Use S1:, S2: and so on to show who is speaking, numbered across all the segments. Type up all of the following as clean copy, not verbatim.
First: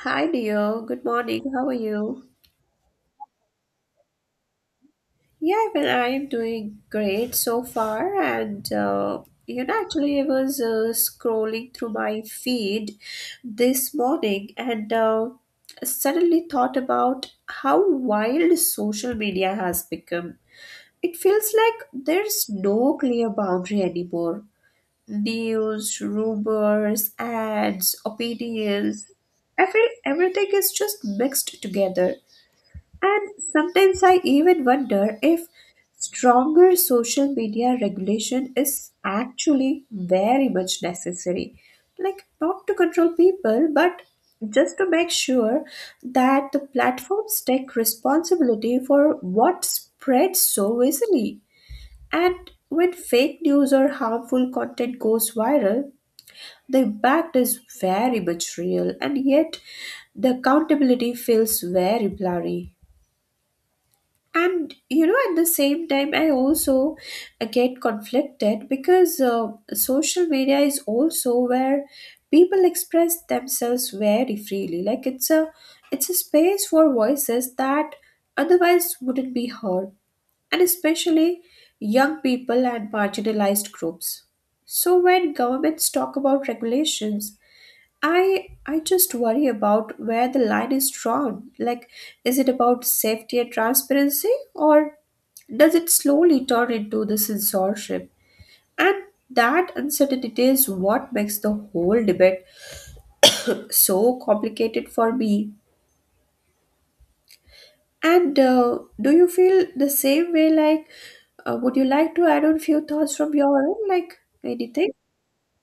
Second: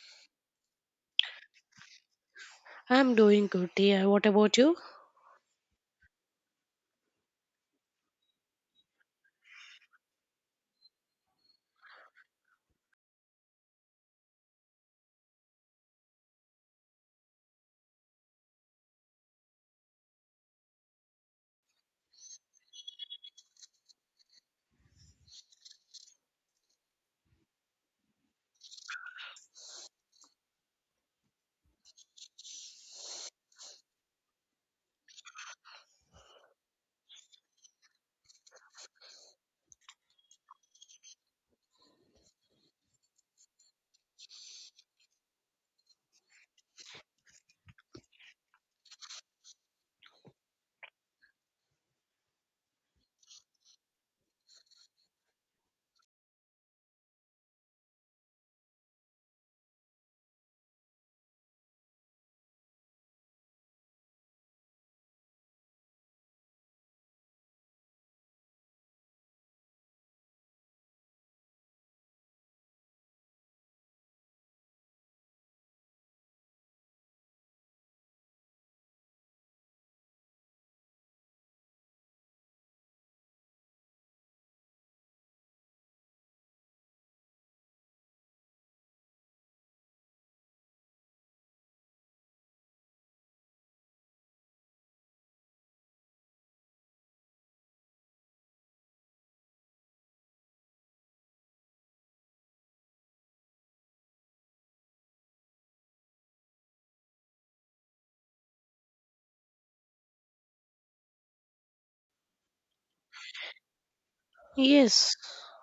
S1: Hi, Dio. Good morning. How are you?
S2: I'm doing good, dear. What about you?
S1: Yeah, well, I'm doing great so far. And, actually, I was scrolling through my feed this morning and suddenly thought about how wild social media has become. It feels like there's no clear boundary anymore. News, rumors, ads, opinions, everything is just mixed together. And sometimes I even wonder if stronger social media regulation is actually very much necessary. Like, not to control people, but just to make sure that the platforms take responsibility for what spreads so easily. And when fake news or harmful content goes viral, the impact is very much real, and yet the accountability feels very blurry. And at the same time, I also get conflicted because social media is also where people express themselves very freely. Like, it's a space for voices that otherwise wouldn't be heard, and especially young people and marginalized groups. So when governments talk about regulations, I just worry about where the line is drawn. Like, is it about safety and transparency, or does it slowly turn into the censorship? And that uncertainty is what makes the whole debate so complicated for me. And do you feel the same way? Like, would you like to add on few thoughts from your own, like anything?
S2: Yes,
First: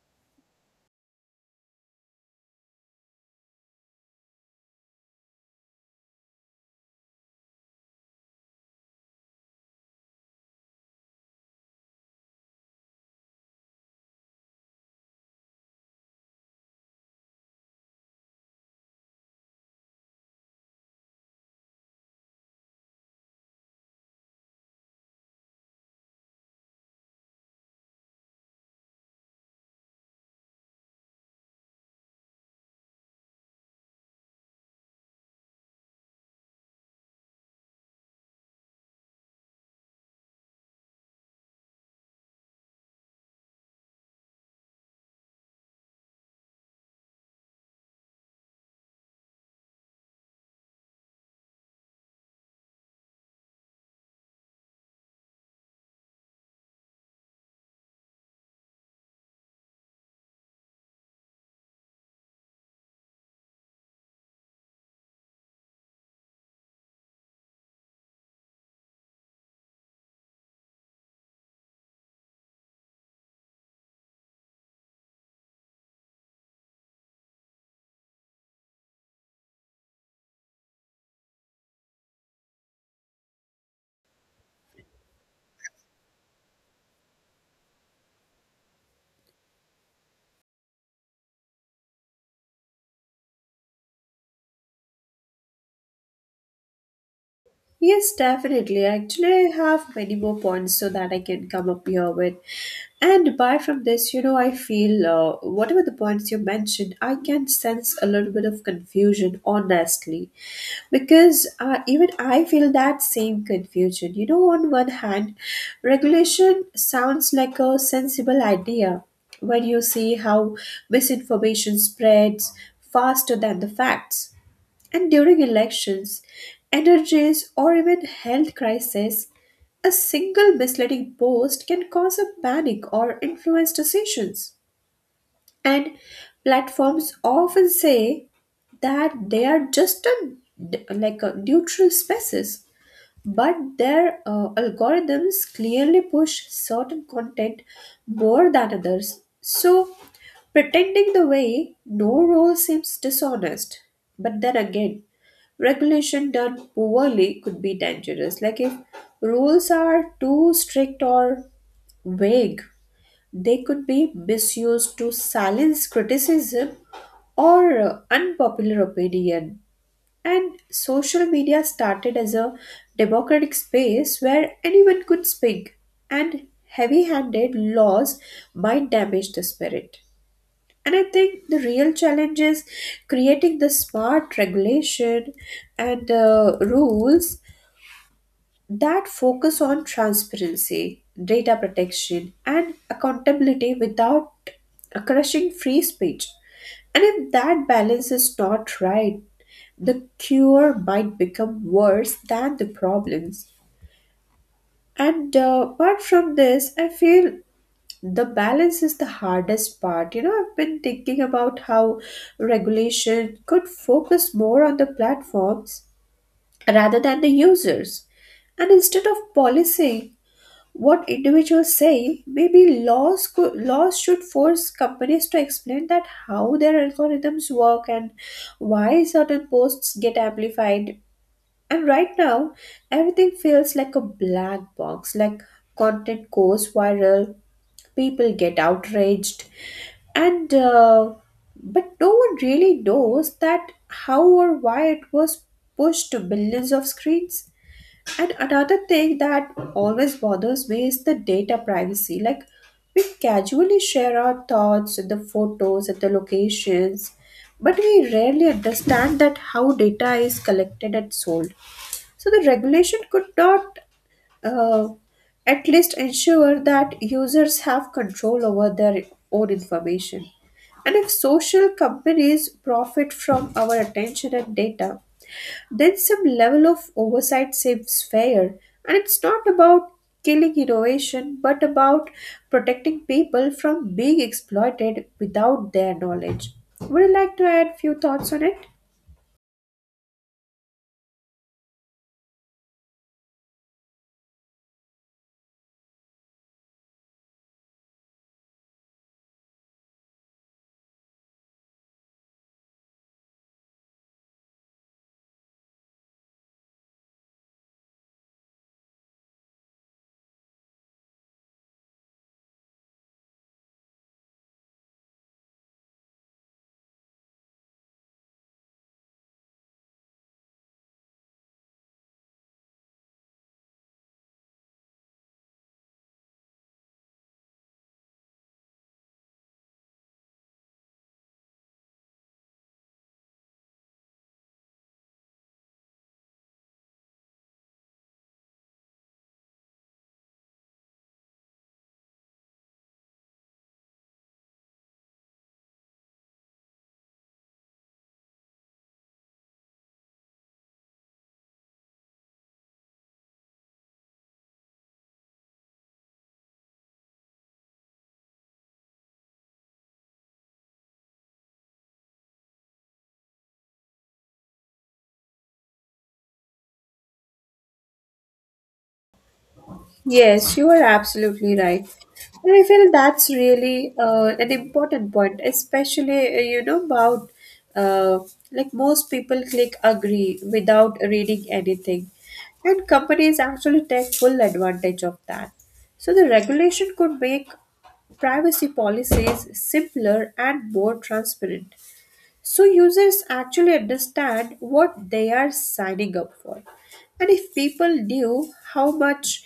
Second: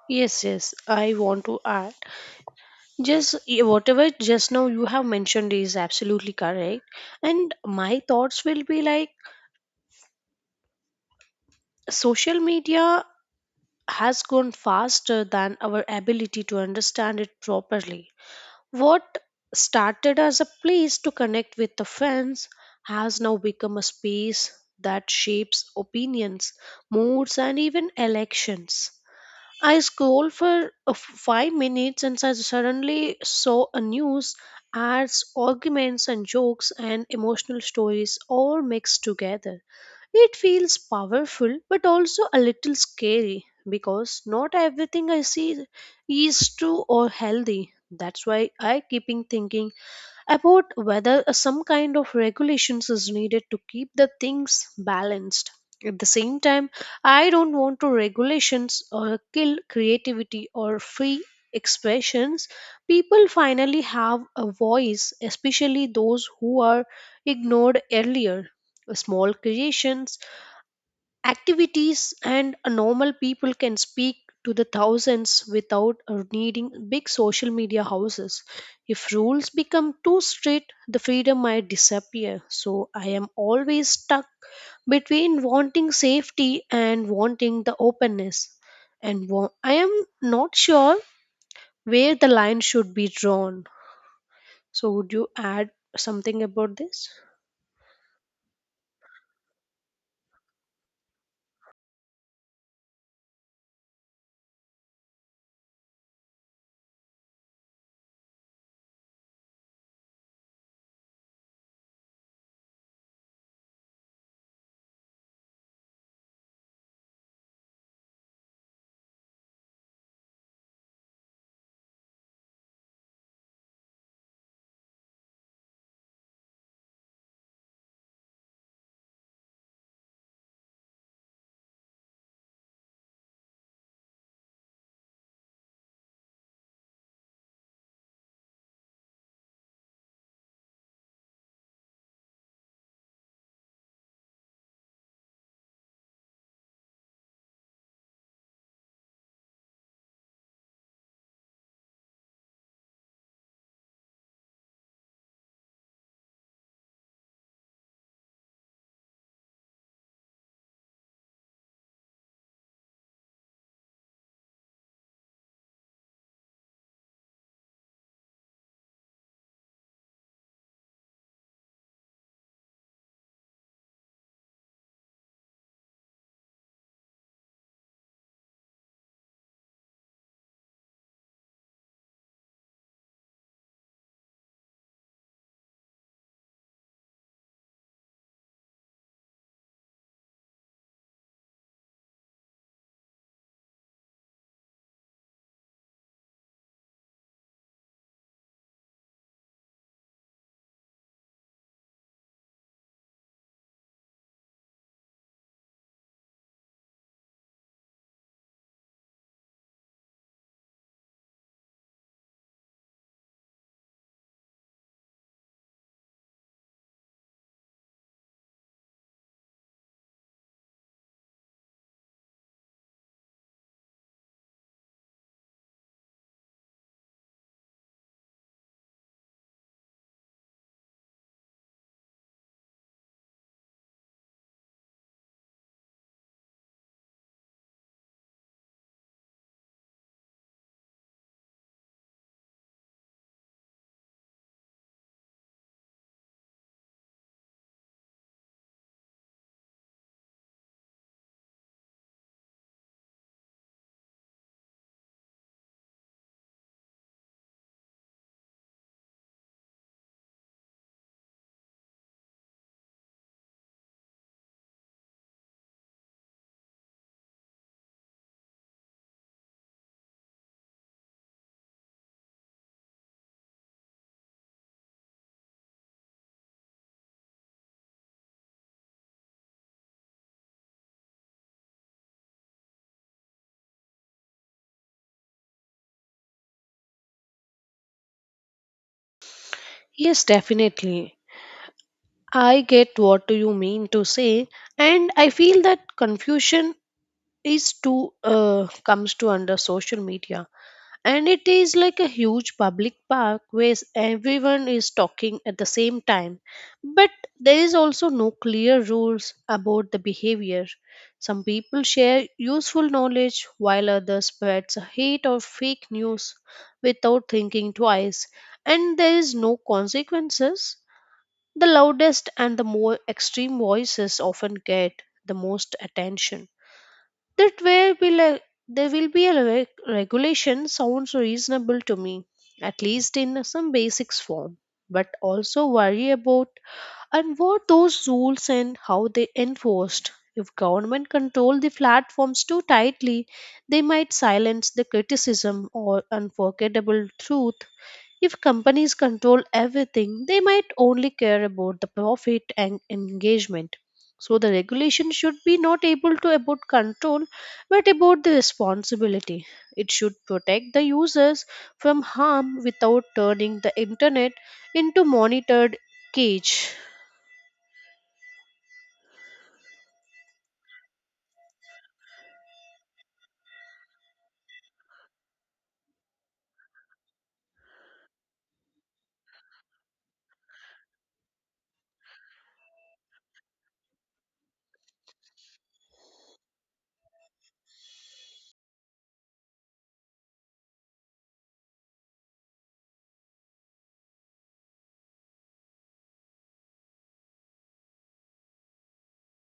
S2: yes. I want to add just yeah, whatever just now you have mentioned is absolutely correct. And my thoughts will be like social media has gone faster than our ability to understand it properly. What started as a place to connect with the friends has now become a space that shapes opinions, moods, and even elections. I scrolled for 5 minutes and I suddenly saw a news, ads, arguments, and jokes and emotional stories all mixed together. It feels powerful but also a little scary because not everything I see is true or healthy. That's why I keeping thinking about whether some kind of regulations is needed to keep the things balanced. At the same time, I don't want to regulations or kill creativity or free expressions. People finally have a voice, especially those who are ignored earlier. Small creations activities and a normal people can speak to the thousands without needing big social media houses. If rules become too strict, the freedom might disappear. So I am always stuck between wanting safety and wanting the openness, and I am not sure where the line should be drawn. So would you add something about this?
S1: Yes, definitely. Actually, I have many more points so that I can come up here with. And apart from this, you know, I feel whatever the points you mentioned, I can sense a little bit of confusion, honestly, because even I feel that same confusion. You know, on one hand, regulation sounds like a sensible idea when you see how misinformation spreads faster than the facts, and during elections, energies, or even health crises, a single misleading post can cause a panic or influence decisions. And platforms often say that they are just a, like a neutral spaces, but their algorithms clearly push certain content more than others. So pretending the way no role seems dishonest. But then again, regulation done poorly could be dangerous. Like, if rules are too strict or vague, they could be misused to silence criticism or unpopular opinion. And social media started as a democratic space where anyone could speak, and heavy handed laws might damage the spirit. And I think the real challenge is creating the smart regulation and rules that focus on transparency, data protection, and accountability without crushing free speech. And if that balance is not right, the cure might become worse than the problems. And apart from this, I feel the balance is the hardest part. You know, I've been thinking about how regulation could focus more on the platforms rather than the users, and instead of policing what individuals say, maybe laws should force companies to explain that how their algorithms work and why certain posts get amplified. And right now, everything feels like a black box. Like, content goes viral, people get outraged, and but no one really knows that how or why it was pushed to billions of screens. And another thing that always bothers me is the data privacy. Like, we casually share our thoughts and the photos and the locations, but we rarely understand that how data is collected and sold. So the regulation could not uh, at least ensure that users have control over their own information. And if social companies profit from our attention and data, then some level of oversight seems fair. And it's not about killing innovation, but about protecting people from being exploited without their knowledge. Would you like to add few thoughts on it?
S2: Yes, definitely. I get what do you mean to say, and I feel that confusion is too comes to under social media, and it is like a huge public park where everyone is talking at the same time. But there is also no clear rules about the behavior. Some people share useful knowledge while others spreads hate or fake news without thinking twice, and there is no consequences. The loudest and the more extreme voices often get the most attention. That way will a- There will be regulation sounds reasonable to me, at least in some basics form. But also worry about and what those rules and how they enforced. If government control the platforms too tightly, they might silence the criticism or unforgettable truth. If companies control everything, they might only care about the profit and engagement. So the regulation should be not able to about control but about the responsibility. It should protect the users from harm without turning the internet into monitored cage.
S1: Yes, you are absolutely right. And I feel that's really an important point, especially, you know, about uh, like, most people click agree without reading anything. And companies actually take full advantage of that. So the regulation could make privacy policies simpler and more transparent, so users actually understand what they are signing up for. And if people knew how much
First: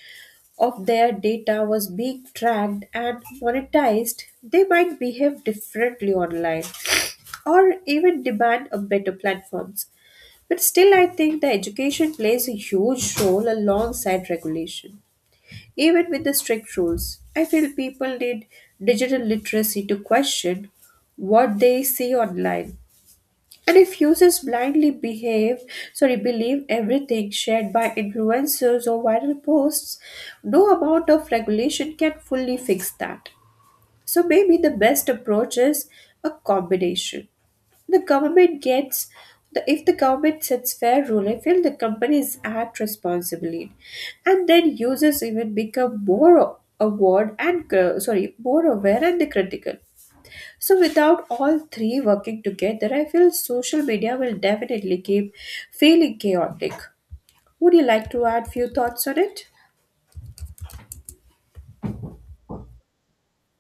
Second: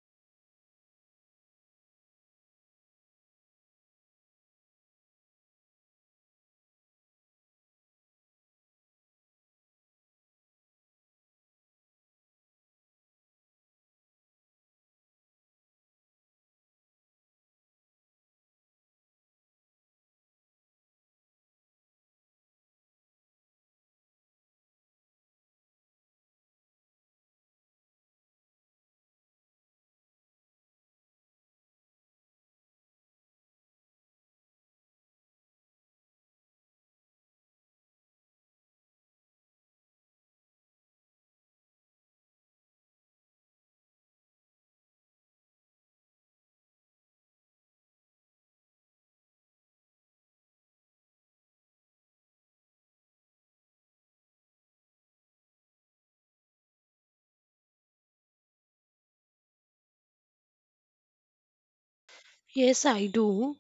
S1: of their data was being tracked and monetized, they might behave differently online or even demand a better platforms. But still, I think the education plays a huge role alongside regulation. Even with the strict rules, I feel people need digital literacy to question what they see online, and if users blindly behave sorry believe everything shared by influencers or viral posts, no amount of regulation can fully fix that. So maybe the best approach is a combination. The government gets the, If the government sets fair rule, I feel the companies act responsibly, and then users even become more aware and the critical. So, without all three working together, I feel social media will definitely keep feeling chaotic. Would you like to add few thoughts on it?
S2: Yes, I do.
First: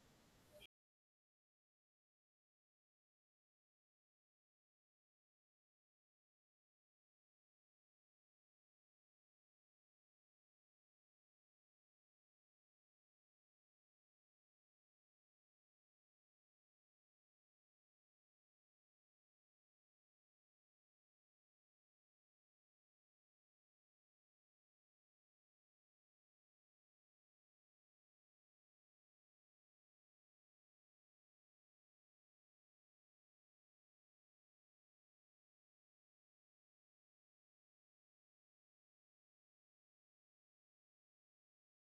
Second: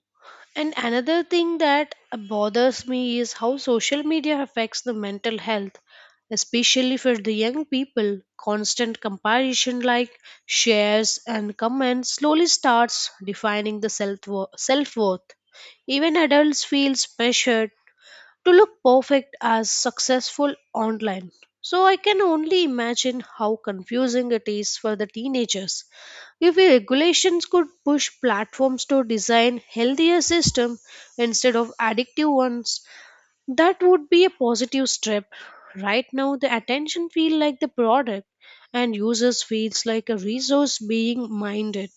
S2: And another thing that bothers me is how social media affects the mental health, especially for the young people. Constant comparison, like shares and comments, slowly starts defining the self worth. Even adults feel pressured to look perfect as successful online. So I can only imagine how confusing it is for the teenagers. If the regulations could push platforms to design healthier systems instead of addictive ones, that would be a positive step. Right now the attention feels like the product and users feels like a resource being minded.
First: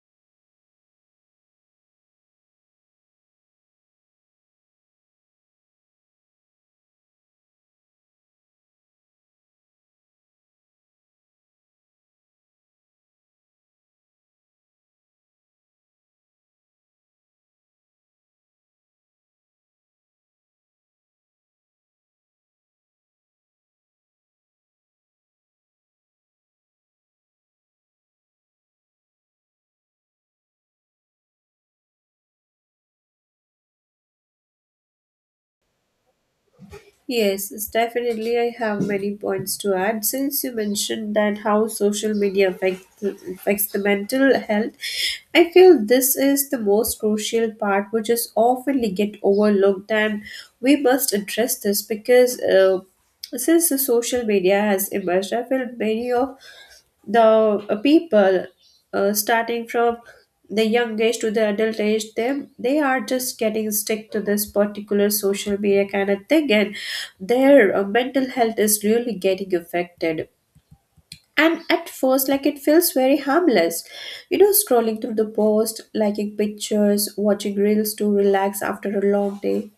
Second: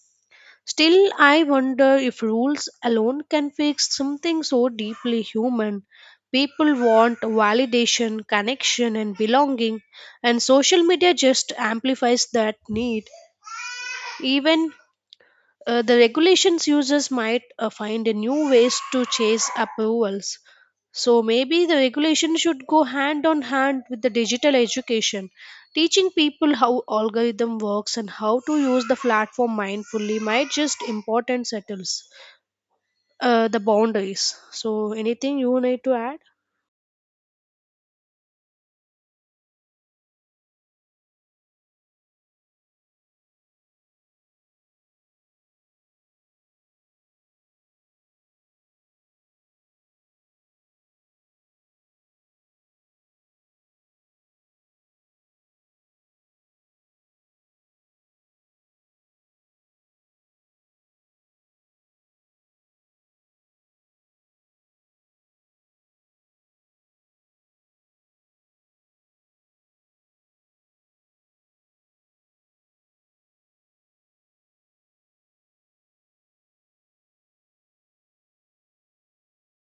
S2: Still, I wonder if rules alone can fix something so deeply human. People want validation, connection, and belonging, and social media just amplifies that need. Even the regulations users might find a new ways to chase approvals. So maybe the regulation should go hand on hand with the digital education, teaching people how algorithm works and how to use the platform mindfully might just important settles the boundaries. So anything you need to add?
S1: Yes, it's definitely. I have many points to add. Since you mentioned that how social media affects the mental health, I feel this is the most crucial part, which is often get overlooked, and we must address this because since the social media has emerged, I feel many of the people starting from the young age to the adult age them, they are just getting stuck to this particular social media kind of thing, and their mental health is really getting affected. And at first, like, it feels very harmless. You know, scrolling through the post, liking pictures, watching reels to relax after a long day.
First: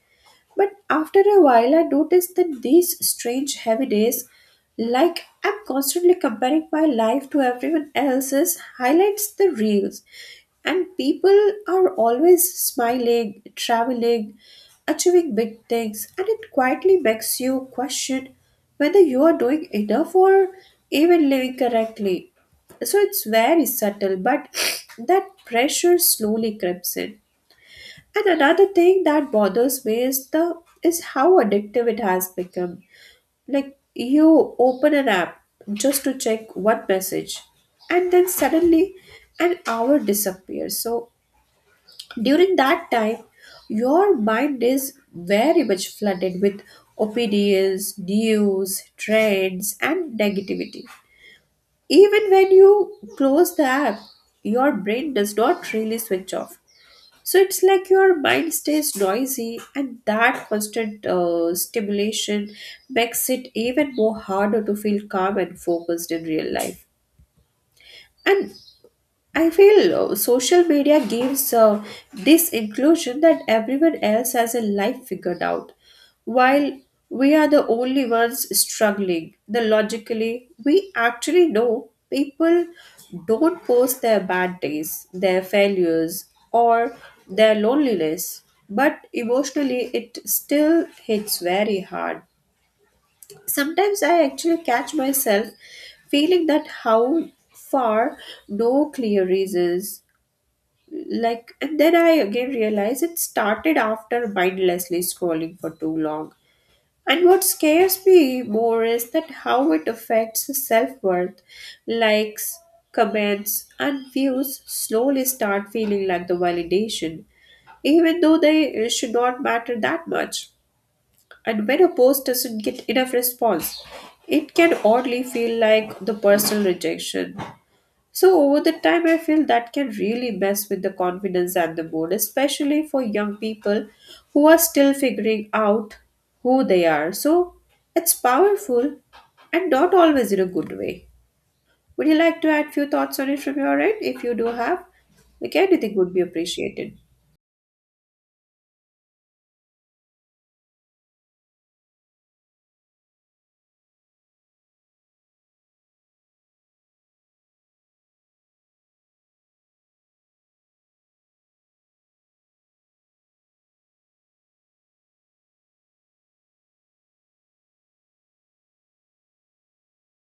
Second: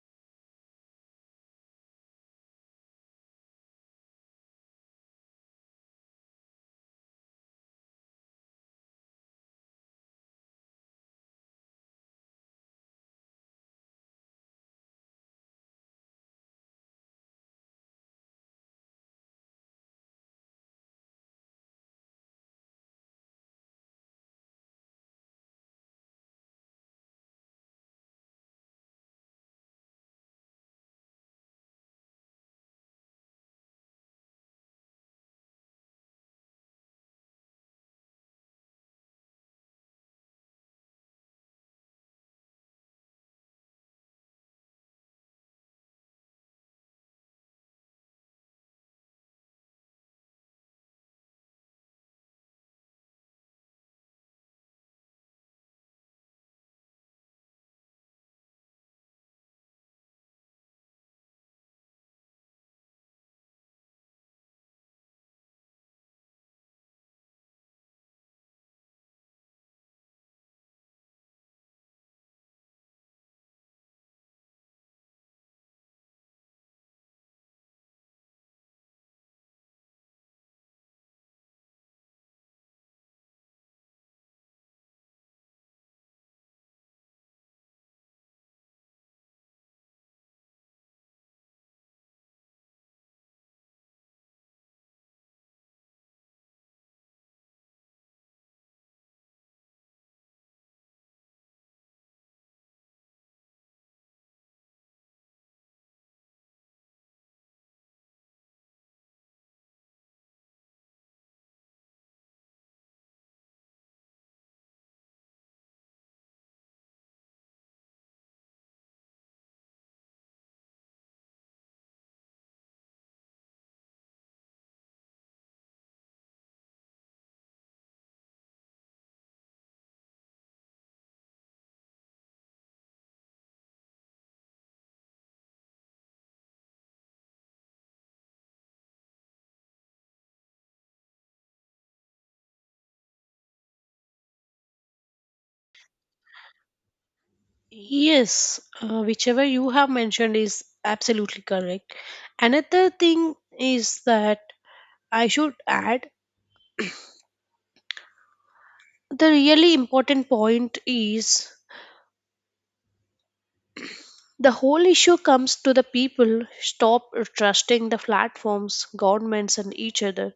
S1: But after a while, I noticed that these strange heavy days, like, I'm constantly comparing my life to everyone else's, highlights the reels. And people are always smiling, traveling, achieving big things, and it quietly makes you question whether you are doing enough or even living correctly. So it's very subtle, but that pressure slowly creeps in. And another thing that bothers me is the is how addictive it has become. Like, you open an app just to check one message, and then suddenly an hour disappears. So during that time, your mind is very much flooded with opinions, news, trends and negativity. Even when you close the app, your brain does not really switch off, so it's like your mind stays noisy, and that constant stimulation makes it even more harder to feel calm and focused in real life. And I feel social media gives this inclusion that everyone else has a life figured out, while we are the only ones struggling. The logically, we actually know people don't post their bad days, their failures, or their loneliness, but emotionally, it still hits very hard. Sometimes I actually catch myself feeling that how far no clear reasons, like, and then I again realized it started after mindlessly scrolling for too long. And what scares me more is that how it affects self-worth. Likes, comments and views slowly start feeling like the validation, even though they should not matter that much. And when a post doesn't get enough response, it can oddly feel like the personal rejection. So over the time, I feel that can really mess with the confidence and the mood, especially for young people who are still figuring out who they are. So it's powerful, and not always in a good way. Would you like to add few thoughts on it from your end? If you do have, like, anything would be appreciated.
S2: Yes, whichever you have mentioned is absolutely correct. Another thing is that I should add the really important point is the whole issue comes to the people stop trusting the platforms governments and each other.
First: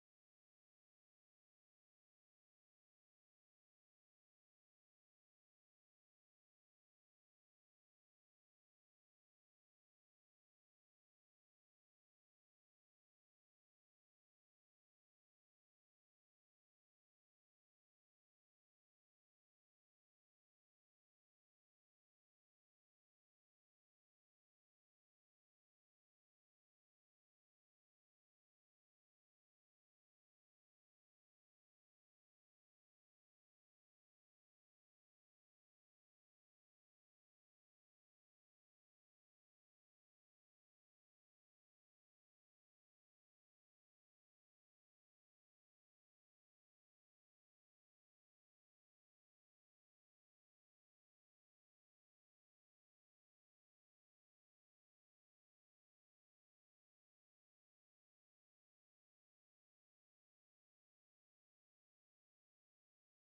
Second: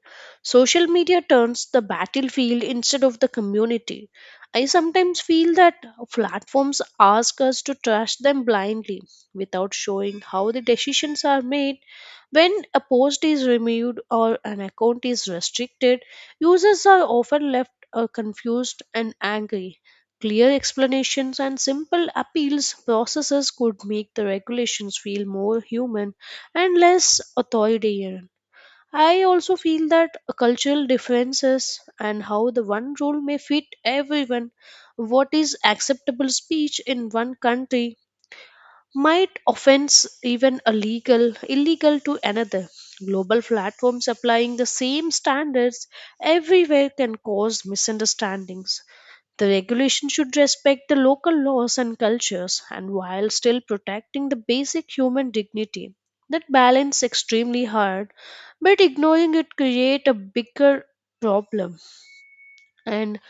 S2: Social media turns the battlefield instead of the community. I sometimes feel that platforms ask us to trust them blindly without showing how the decisions are made. When a post is removed or an account is restricted, users are often left confused and angry. Clear explanations and simple appeals processes could make the regulations feel more human and less authoritarian. I also feel that cultural differences and how the one rule may fit everyone, what is acceptable speech in one country might offense even illegal to another. Global platforms applying the same standards everywhere can cause misunderstandings. The regulation should respect the local laws and cultures and while still protecting the basic human dignity. That balance extremely hard, but ignoring it create a bigger problem. And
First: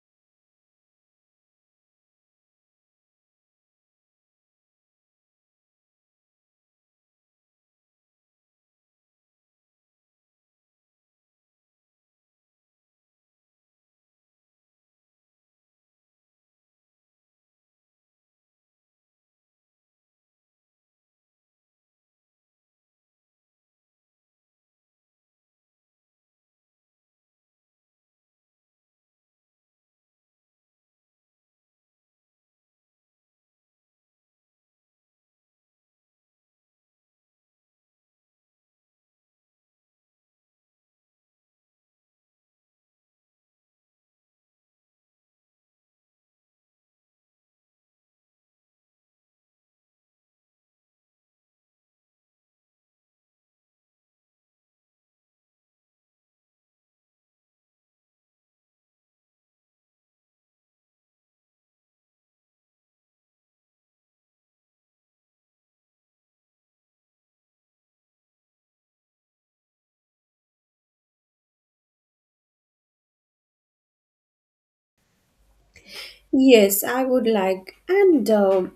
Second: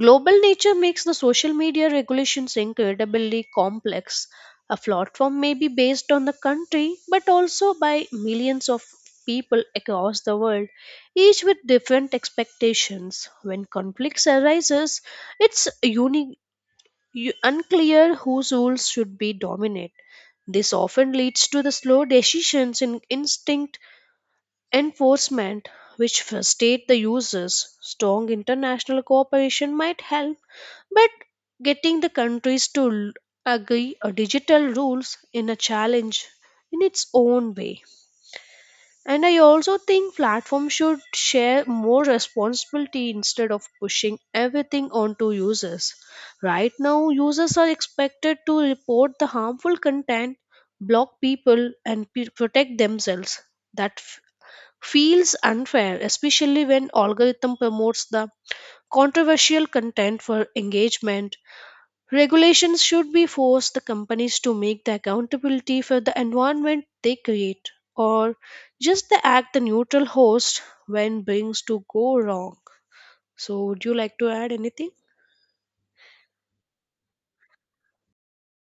S2: global nature makes the social media regulations incredibly complex. A platform may be based on the country, but also by millions of people across the world, each with different expectations. When conflicts arises, it's unclear whose rules should be dominant. This often leads to the slow decisions in instinct enforcement, which frustrate the users. Strong international cooperation might help, but getting the countries to agree on digital rules in a challenge in its own way. And I also think platforms should share more responsibility instead of pushing everything onto users. Right now, users are expected to report the harmful content, block people, and protect themselves. That feels unfair, especially when algorithm promotes the controversial content for engagement. Regulations should be forced the companies to make the accountability for the environment they create or just the act the neutral host when things to go wrong. So would you like to add anything?
S1: Yes, I would like. And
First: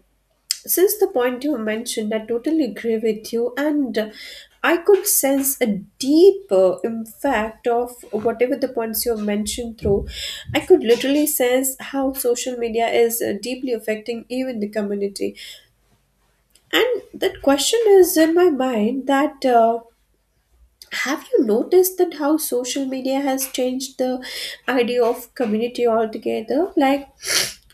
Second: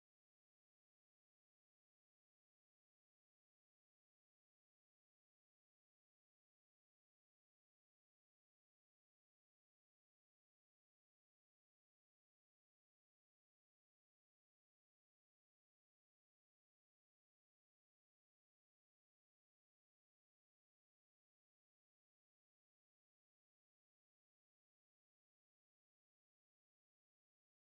S1: Since the point you mentioned, I totally agree with you, and I could sense a deep impact of whatever the points you have mentioned through. I could literally sense how social media is deeply affecting even the community, and that question is in my mind that. Have you noticed that how social media has changed the idea of community altogether? Like,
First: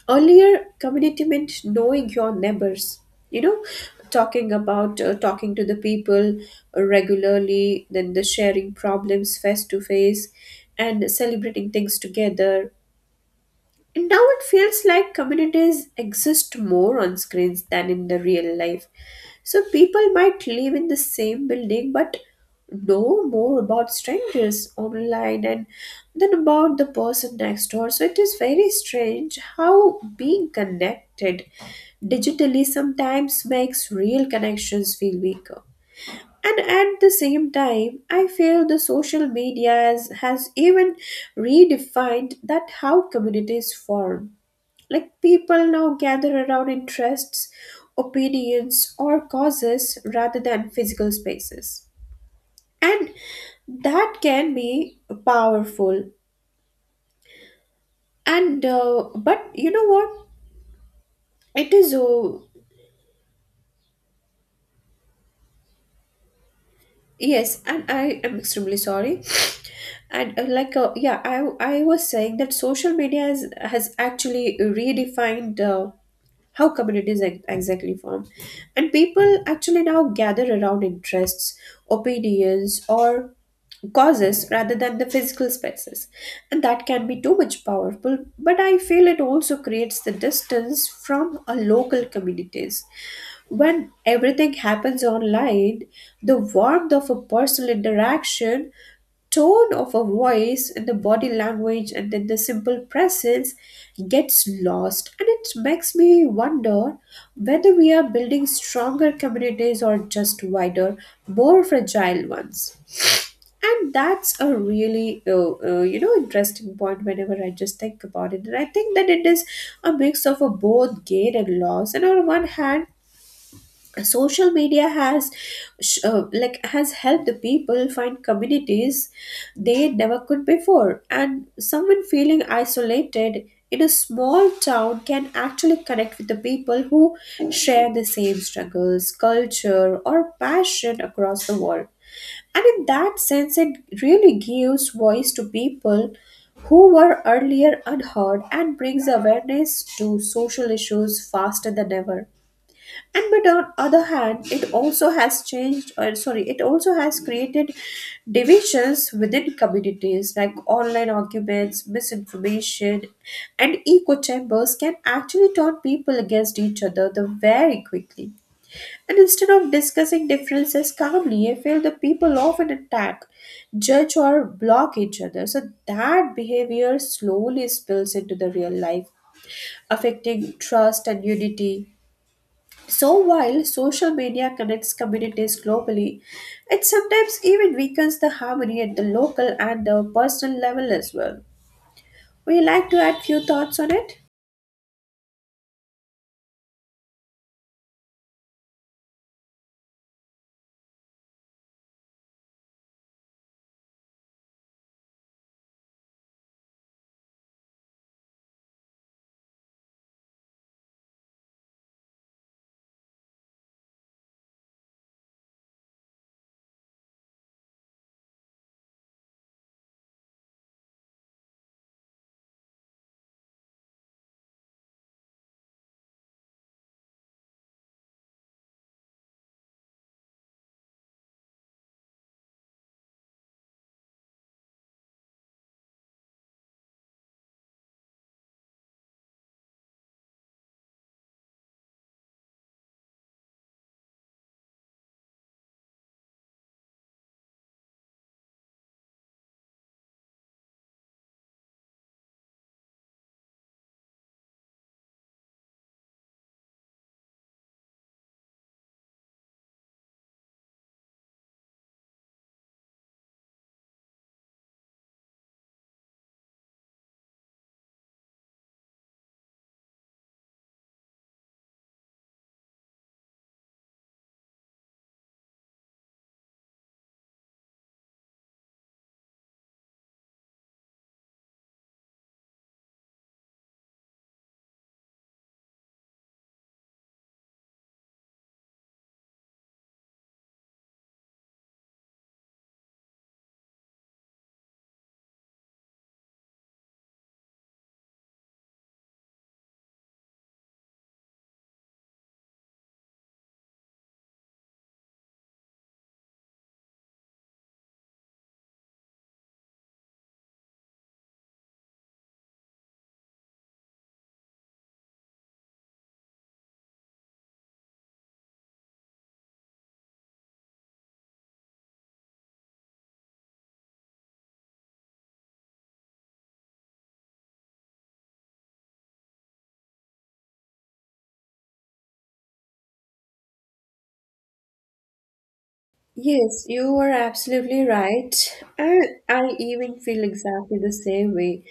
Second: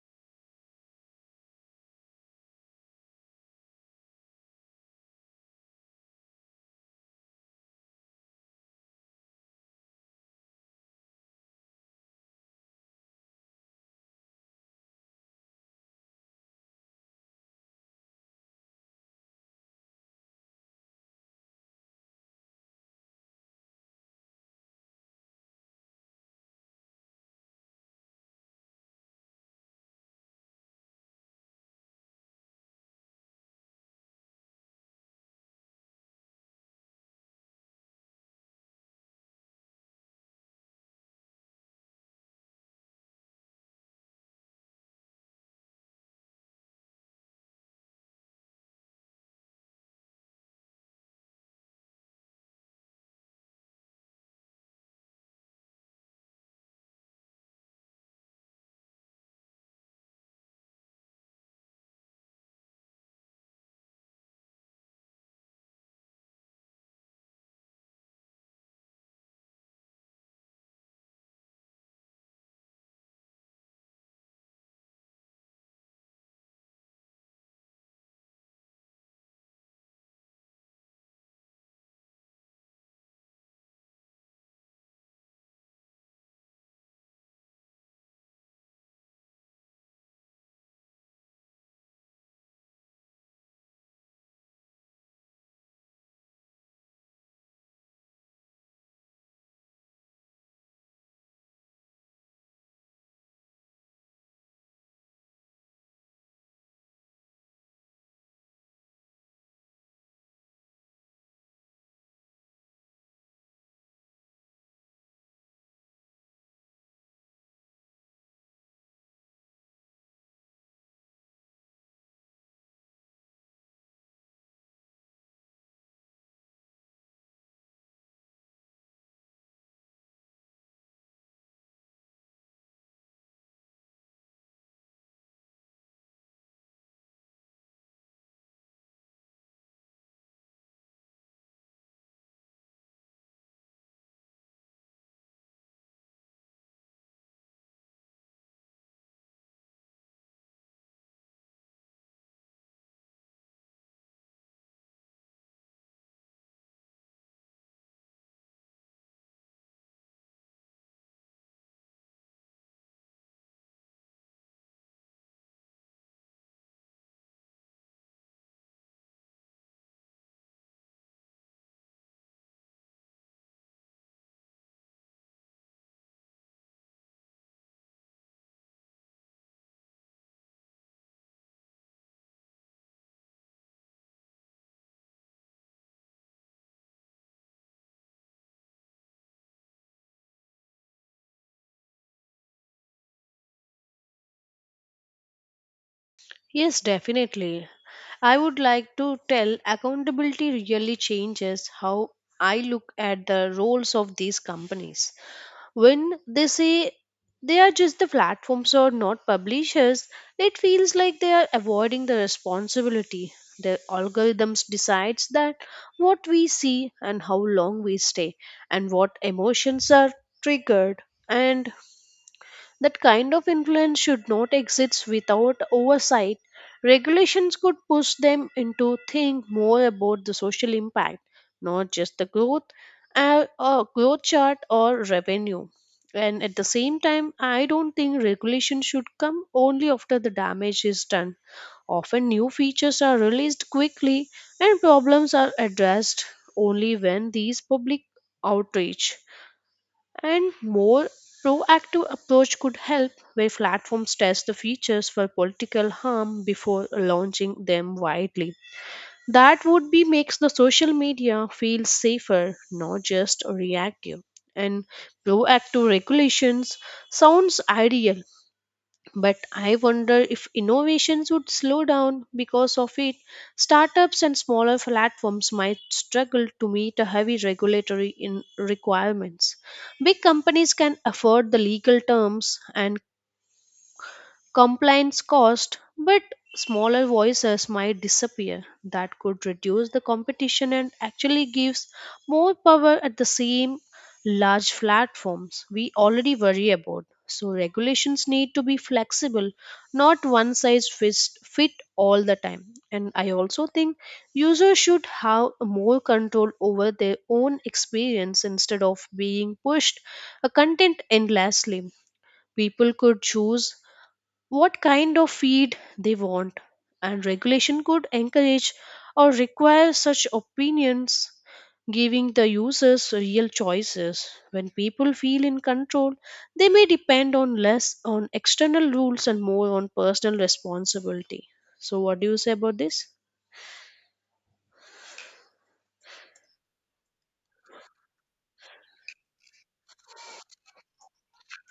S1: earlier, community meant knowing your neighbors, you know, talking to the people regularly, then the sharing problems face to face and celebrating things together. And now it feels like communities exist more on screens than in the real life. So people might live in the same building but know more about strangers online and than about the person next door. So it is very strange how being connected digitally sometimes makes real connections feel weaker. And at the same time, I feel the social media has even redefined that how communities form. Like, people now gather around interests, opinions, or causes rather than physical spaces. And that can be powerful. And but you know what? It is yes, and I am extremely sorry. And yeah, I was saying that social media has actually redefined. How communities exactly form, and people actually now gather around interests, opinions, or causes rather than the physical spaces. And that can be too much powerful, but I feel it also creates the distance from a local communities. When everything happens online, the warmth of a personal interaction, tone of a voice, and the body language, and then the simple presence gets lost. And it makes me wonder whether we are building stronger communities or just wider, more fragile ones. And that's a really, interesting point whenever I just think about it. And I think that it is a mix of a both gain and loss. And on one hand, social media has has helped the people find communities they never could before, and someone feeling isolated in a small town can actually connect with the people who share the same struggles, culture, or passion across the world. And in that sense, it really gives voice to people who were earlier unheard and brings awareness to social issues faster than ever. And but on other hand, it also has changed, or sorry, it also has created divisions within communities, like online arguments, misinformation, and echo chambers can actually turn people against each other the very quickly. And instead of discussing differences calmly, I feel the people often attack, judge, or block each other. So that behavior slowly spills into the real life, affecting trust and unity. So while social media connects communities globally, it sometimes even weakens the harmony at the local and the personal level as well. Would you like to add few thoughts on it?
S2: Yes, definitely. I would like to tell accountability really changes how I look at the roles of these companies. When they say they are just the platforms or not publishers, it feels like they are avoiding the responsibility. The algorithms decides that what we see and how long we stay and what emotions are triggered, and that kind of influence should not exist without oversight. Regulations could push them into think more about the social impact, not just the growth, growth chart or revenue. And at the same time, I don't think regulation should come only after the damage is done. Often, new features are released quickly and problems are addressed only when these public outreach and more proactive approach could help where platforms test the features for political harm before launching them widely. That would be makes the social media feel safer, not just reactive. And proactive regulations sounds ideal, but I wonder if innovations would slow down because of it. Startups and smaller platforms might struggle to meet a heavy regulatory in requirements. Big companies can afford the legal terms and compliance cost, but smaller voices might disappear. That could reduce the competition and actually gives more power at the same large platforms we already worry about. So regulations need to be flexible, not one size fit all the time. And I also think users should have more control over their own experience instead of being pushed a content endlessly. People could choose what kind of feed they want, and regulation could encourage or require such opinions, giving the users real choices. When people feel in control, they may depend on less on external rules and more on personal responsibility. So, what do you say about this?
S1: Yes, you are absolutely right. And I even feel exactly the same way.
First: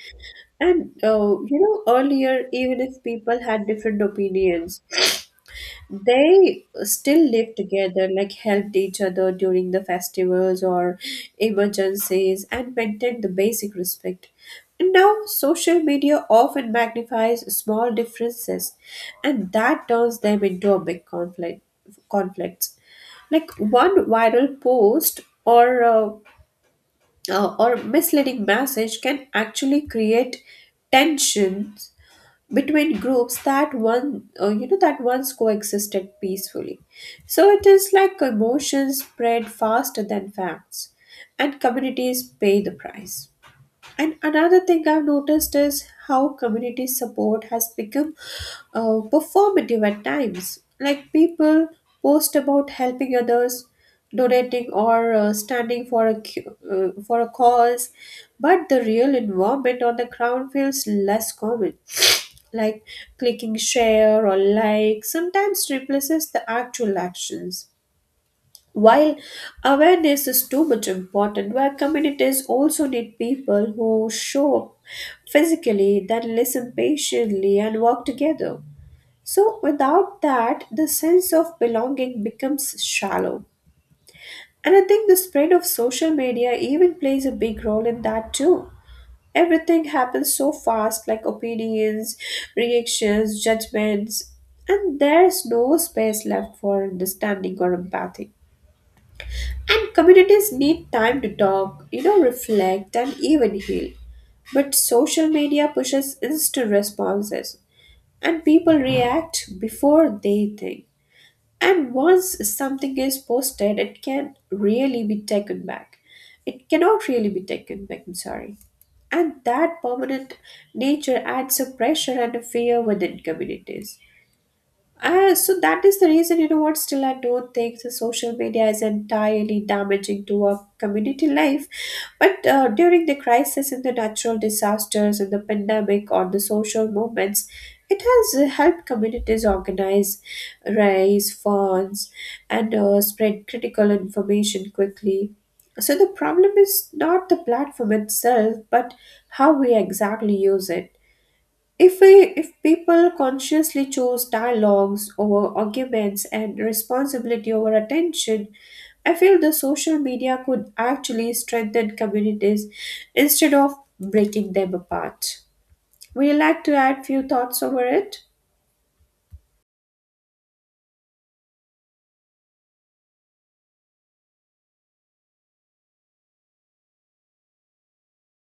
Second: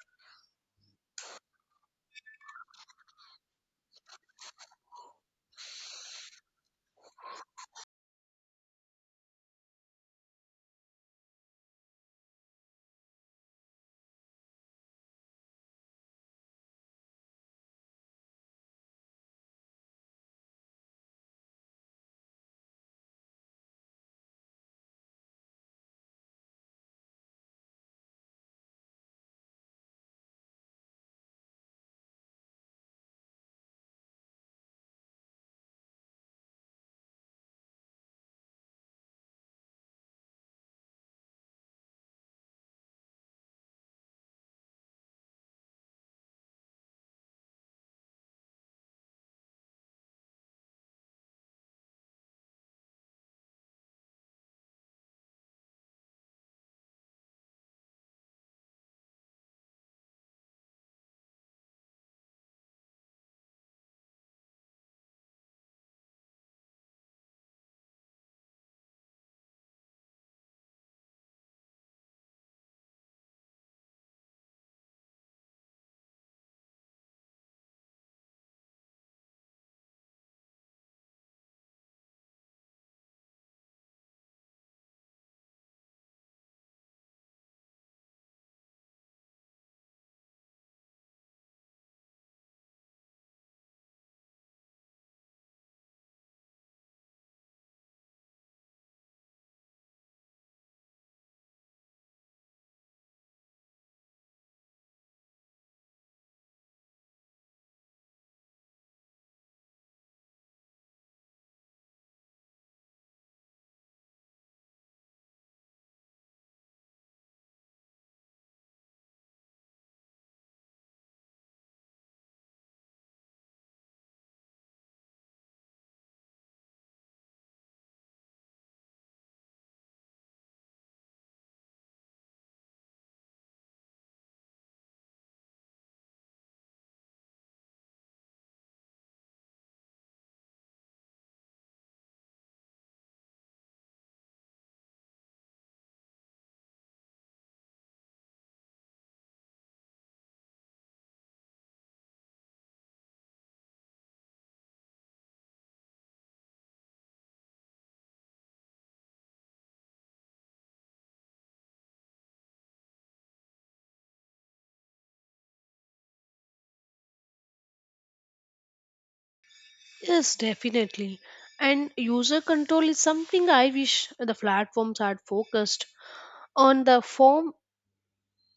S1: And earlier, even if people had different opinions, they still live together, like helped each other during the festivals or emergencies, and maintained the basic respect. And now social media often magnifies small differences, and that turns them into a big conflicts. Like one viral post or or misleading message can actually create tensions between groups that one you know that once coexisted peacefully. So it is like emotions spread faster than facts, and communities pay the price. And another thing I've noticed is how community support has become performative at times, like people post about helping others, donating, or standing for a for a cause, but the real involvement on the ground feels less common. Like clicking share or like sometimes replaces the actual actions. While awareness is too much important, where communities also need people who show up physically, then listen patiently and work together. So, without that, the sense of belonging becomes shallow. And I think the spread of social media even plays a big role in that too. Everything happens so fast, like opinions, reactions, judgments, and there's no space left for understanding or empathy. And communities need time to talk, you know, reflect, and even heal. But social media pushes instant responses, and people react before they think. And once something is posted, it can really be taken back. It cannot really be taken back, I'm sorry. And that permanent nature adds a pressure and a fear within communities. So that is the reason, you know what, still I don't think the social media is entirely damaging to our community life. But during the crisis and the natural disasters and the pandemic or the social movements, it has helped communities organize, raise funds, and spread critical information quickly. So the problem is not the platform itself, but how we exactly use it. If people consciously chose dialogues over arguments and responsibility over attention, I feel the social media could actually strengthen communities instead of breaking them apart. Would you like to add few thoughts over it?
S2: Yes, definitely. And user control is something I wish the platforms had focused on the form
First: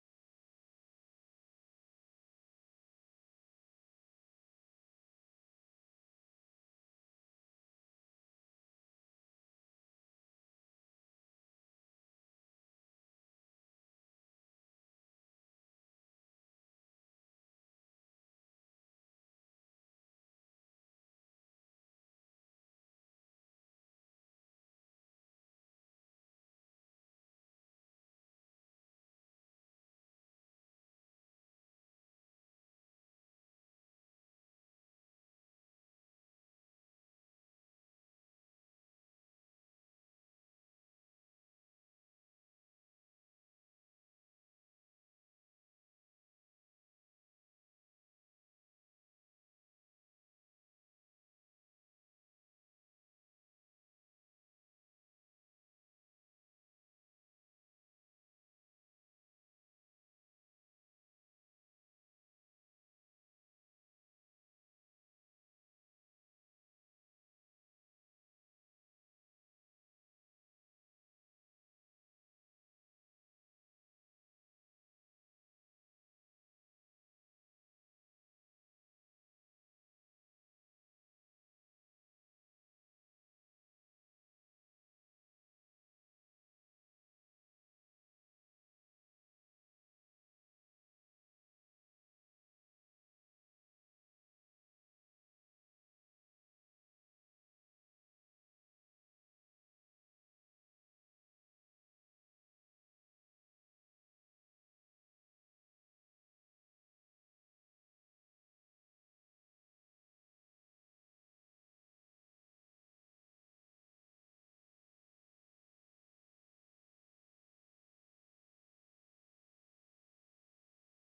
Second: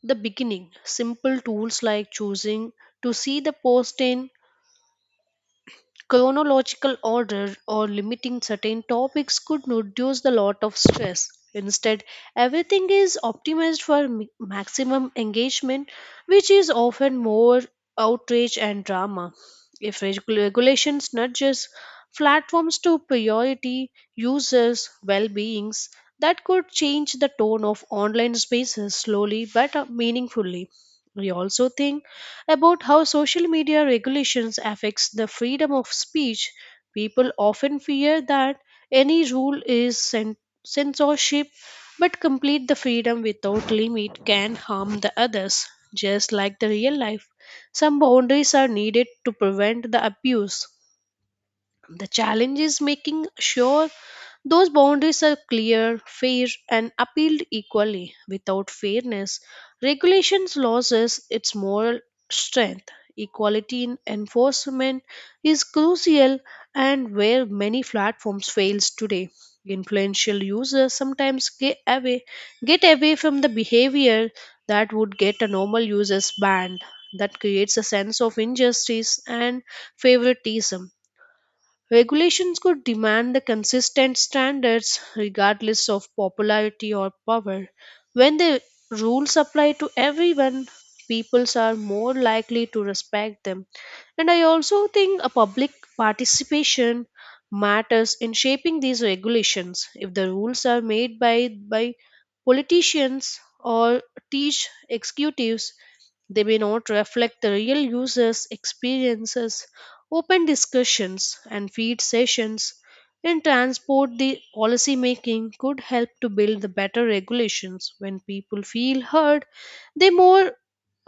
S2: the beginning. Simple tools like choosing to see the post in chronological order or limiting certain topics could reduce the lot of stress. Instead, everything is optimized for maximum engagement, which is often more outrage and drama. If regulations nudges platforms to priority users' well-beings, that could change the tone of online spaces slowly but meaningfully. We also think about how social media regulations affects the freedom of speech. People often fear that any rule is censorship, but complete the freedom without limit can harm the others. Just like the real life, some boundaries are needed to prevent the abuse. The challenge is making sure those boundaries are clear, fair, and appealed equally. Without fairness, regulations loses its moral strength. Equality in enforcement is crucial and where many platforms fails today. Influential users sometimes get away from the behavior that would get a normal users banned. That creates a sense of injustice and favoritism. Regulations could demand the consistent standards regardless of popularity or power. When the rules apply to everyone, peoples are more likely to respect them. And I also think a public participation matters in shaping these regulations. If the rules are made by politicians or teach executives, they may not reflect the real users' experiences. Open discussions and feed sessions in transport the policy making could help to build the better regulations. When people feel heard, they more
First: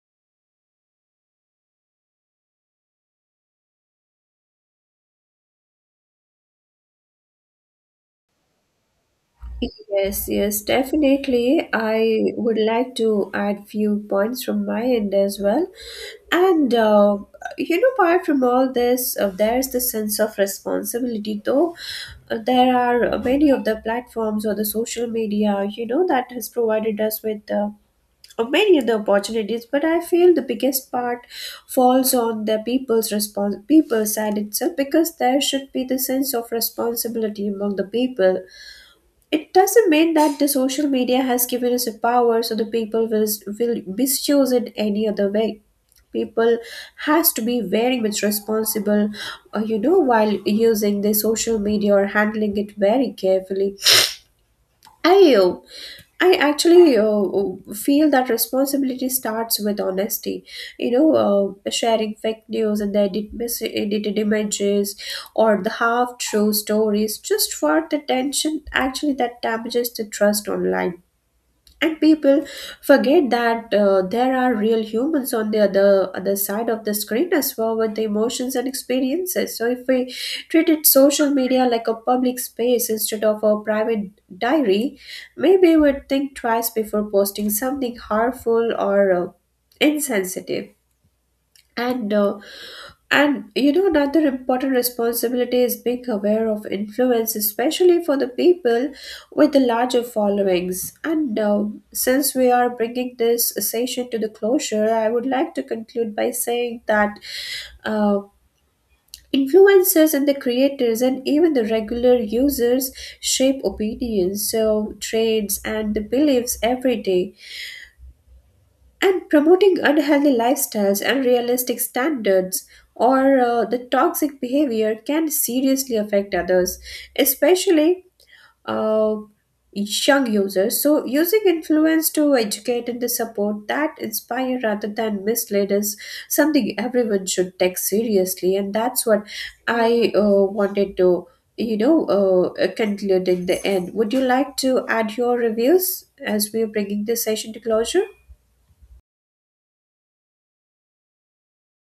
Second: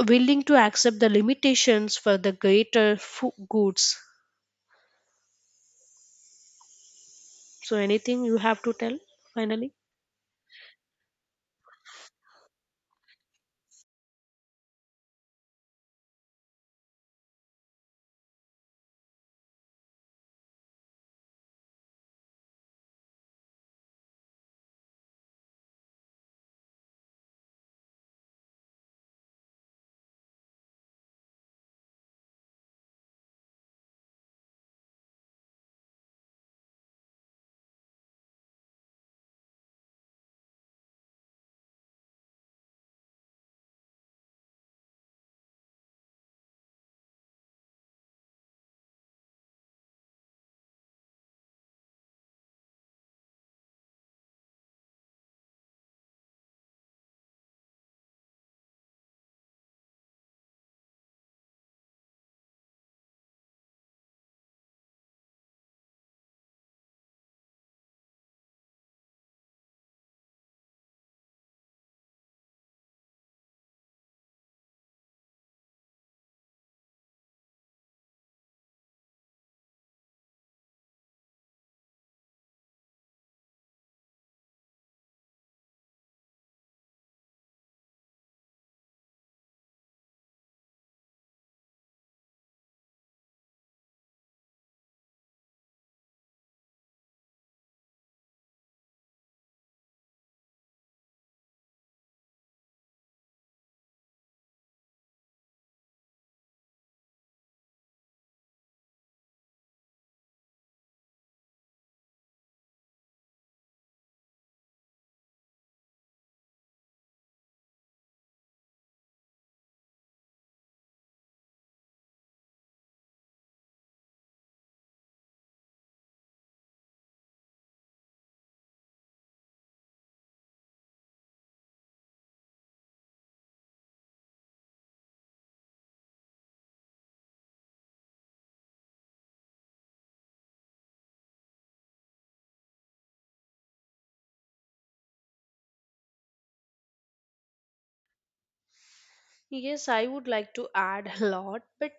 S2: willing to accept the limitations for the greater goods. So anything you have to tell finally?
S1: Yes, yes, definitely. I would like to add few points from my end as well. And apart from all this, there's the sense of responsibility. Though there are many of the platforms or the social media, you know, that has provided us with many of the opportunities. But I feel the biggest part falls on the people's side itself, because there should be the sense of responsibility among the people. It doesn't mean that the social media has given us a power so the people will misuse it any other way. People has to be very much responsible, you know, while using the social media or handling it very carefully. I uh, I actually feel that responsibility starts with honesty. You know, sharing fake news and the edited images or the half true stories just for the tension actually that damages the trust online. And people forget that there are real humans on the other side of the screen as well, with the emotions and experiences. So if we treated social media like a public space instead of a private diary, maybe we'd think twice before posting something harmful or insensitive. And uh, and you know, another important responsibility is being aware of influence, especially for the people with the larger followings. And since we are bringing this session to the closure, I would like to conclude by saying that uh, influencers and the creators and even the regular users shape opinions, so trends, and the beliefs every day, and promoting unhealthy lifestyles and realistic standards or the toxic behavior can seriously affect others, especially uh, young users. So using influence to educate and to support that inspire rather than mislead is something everyone should take seriously. And that's what I wanted to, conclude in the end. Would you like to add your reviews as we're bringing this session to closure?
S2: Yes, I would like to add a lot, but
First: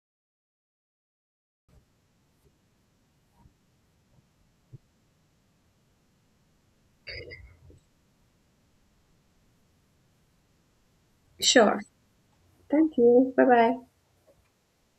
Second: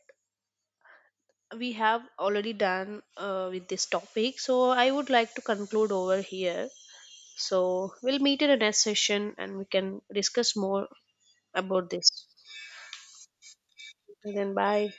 S2: we have already done with this topic, so I would like to conclude over here. So we'll meet in the next session and we can discuss more
S1: Sure.
S2: about this.
S1: Thank you. Bye bye.
S2: Okay, then bye.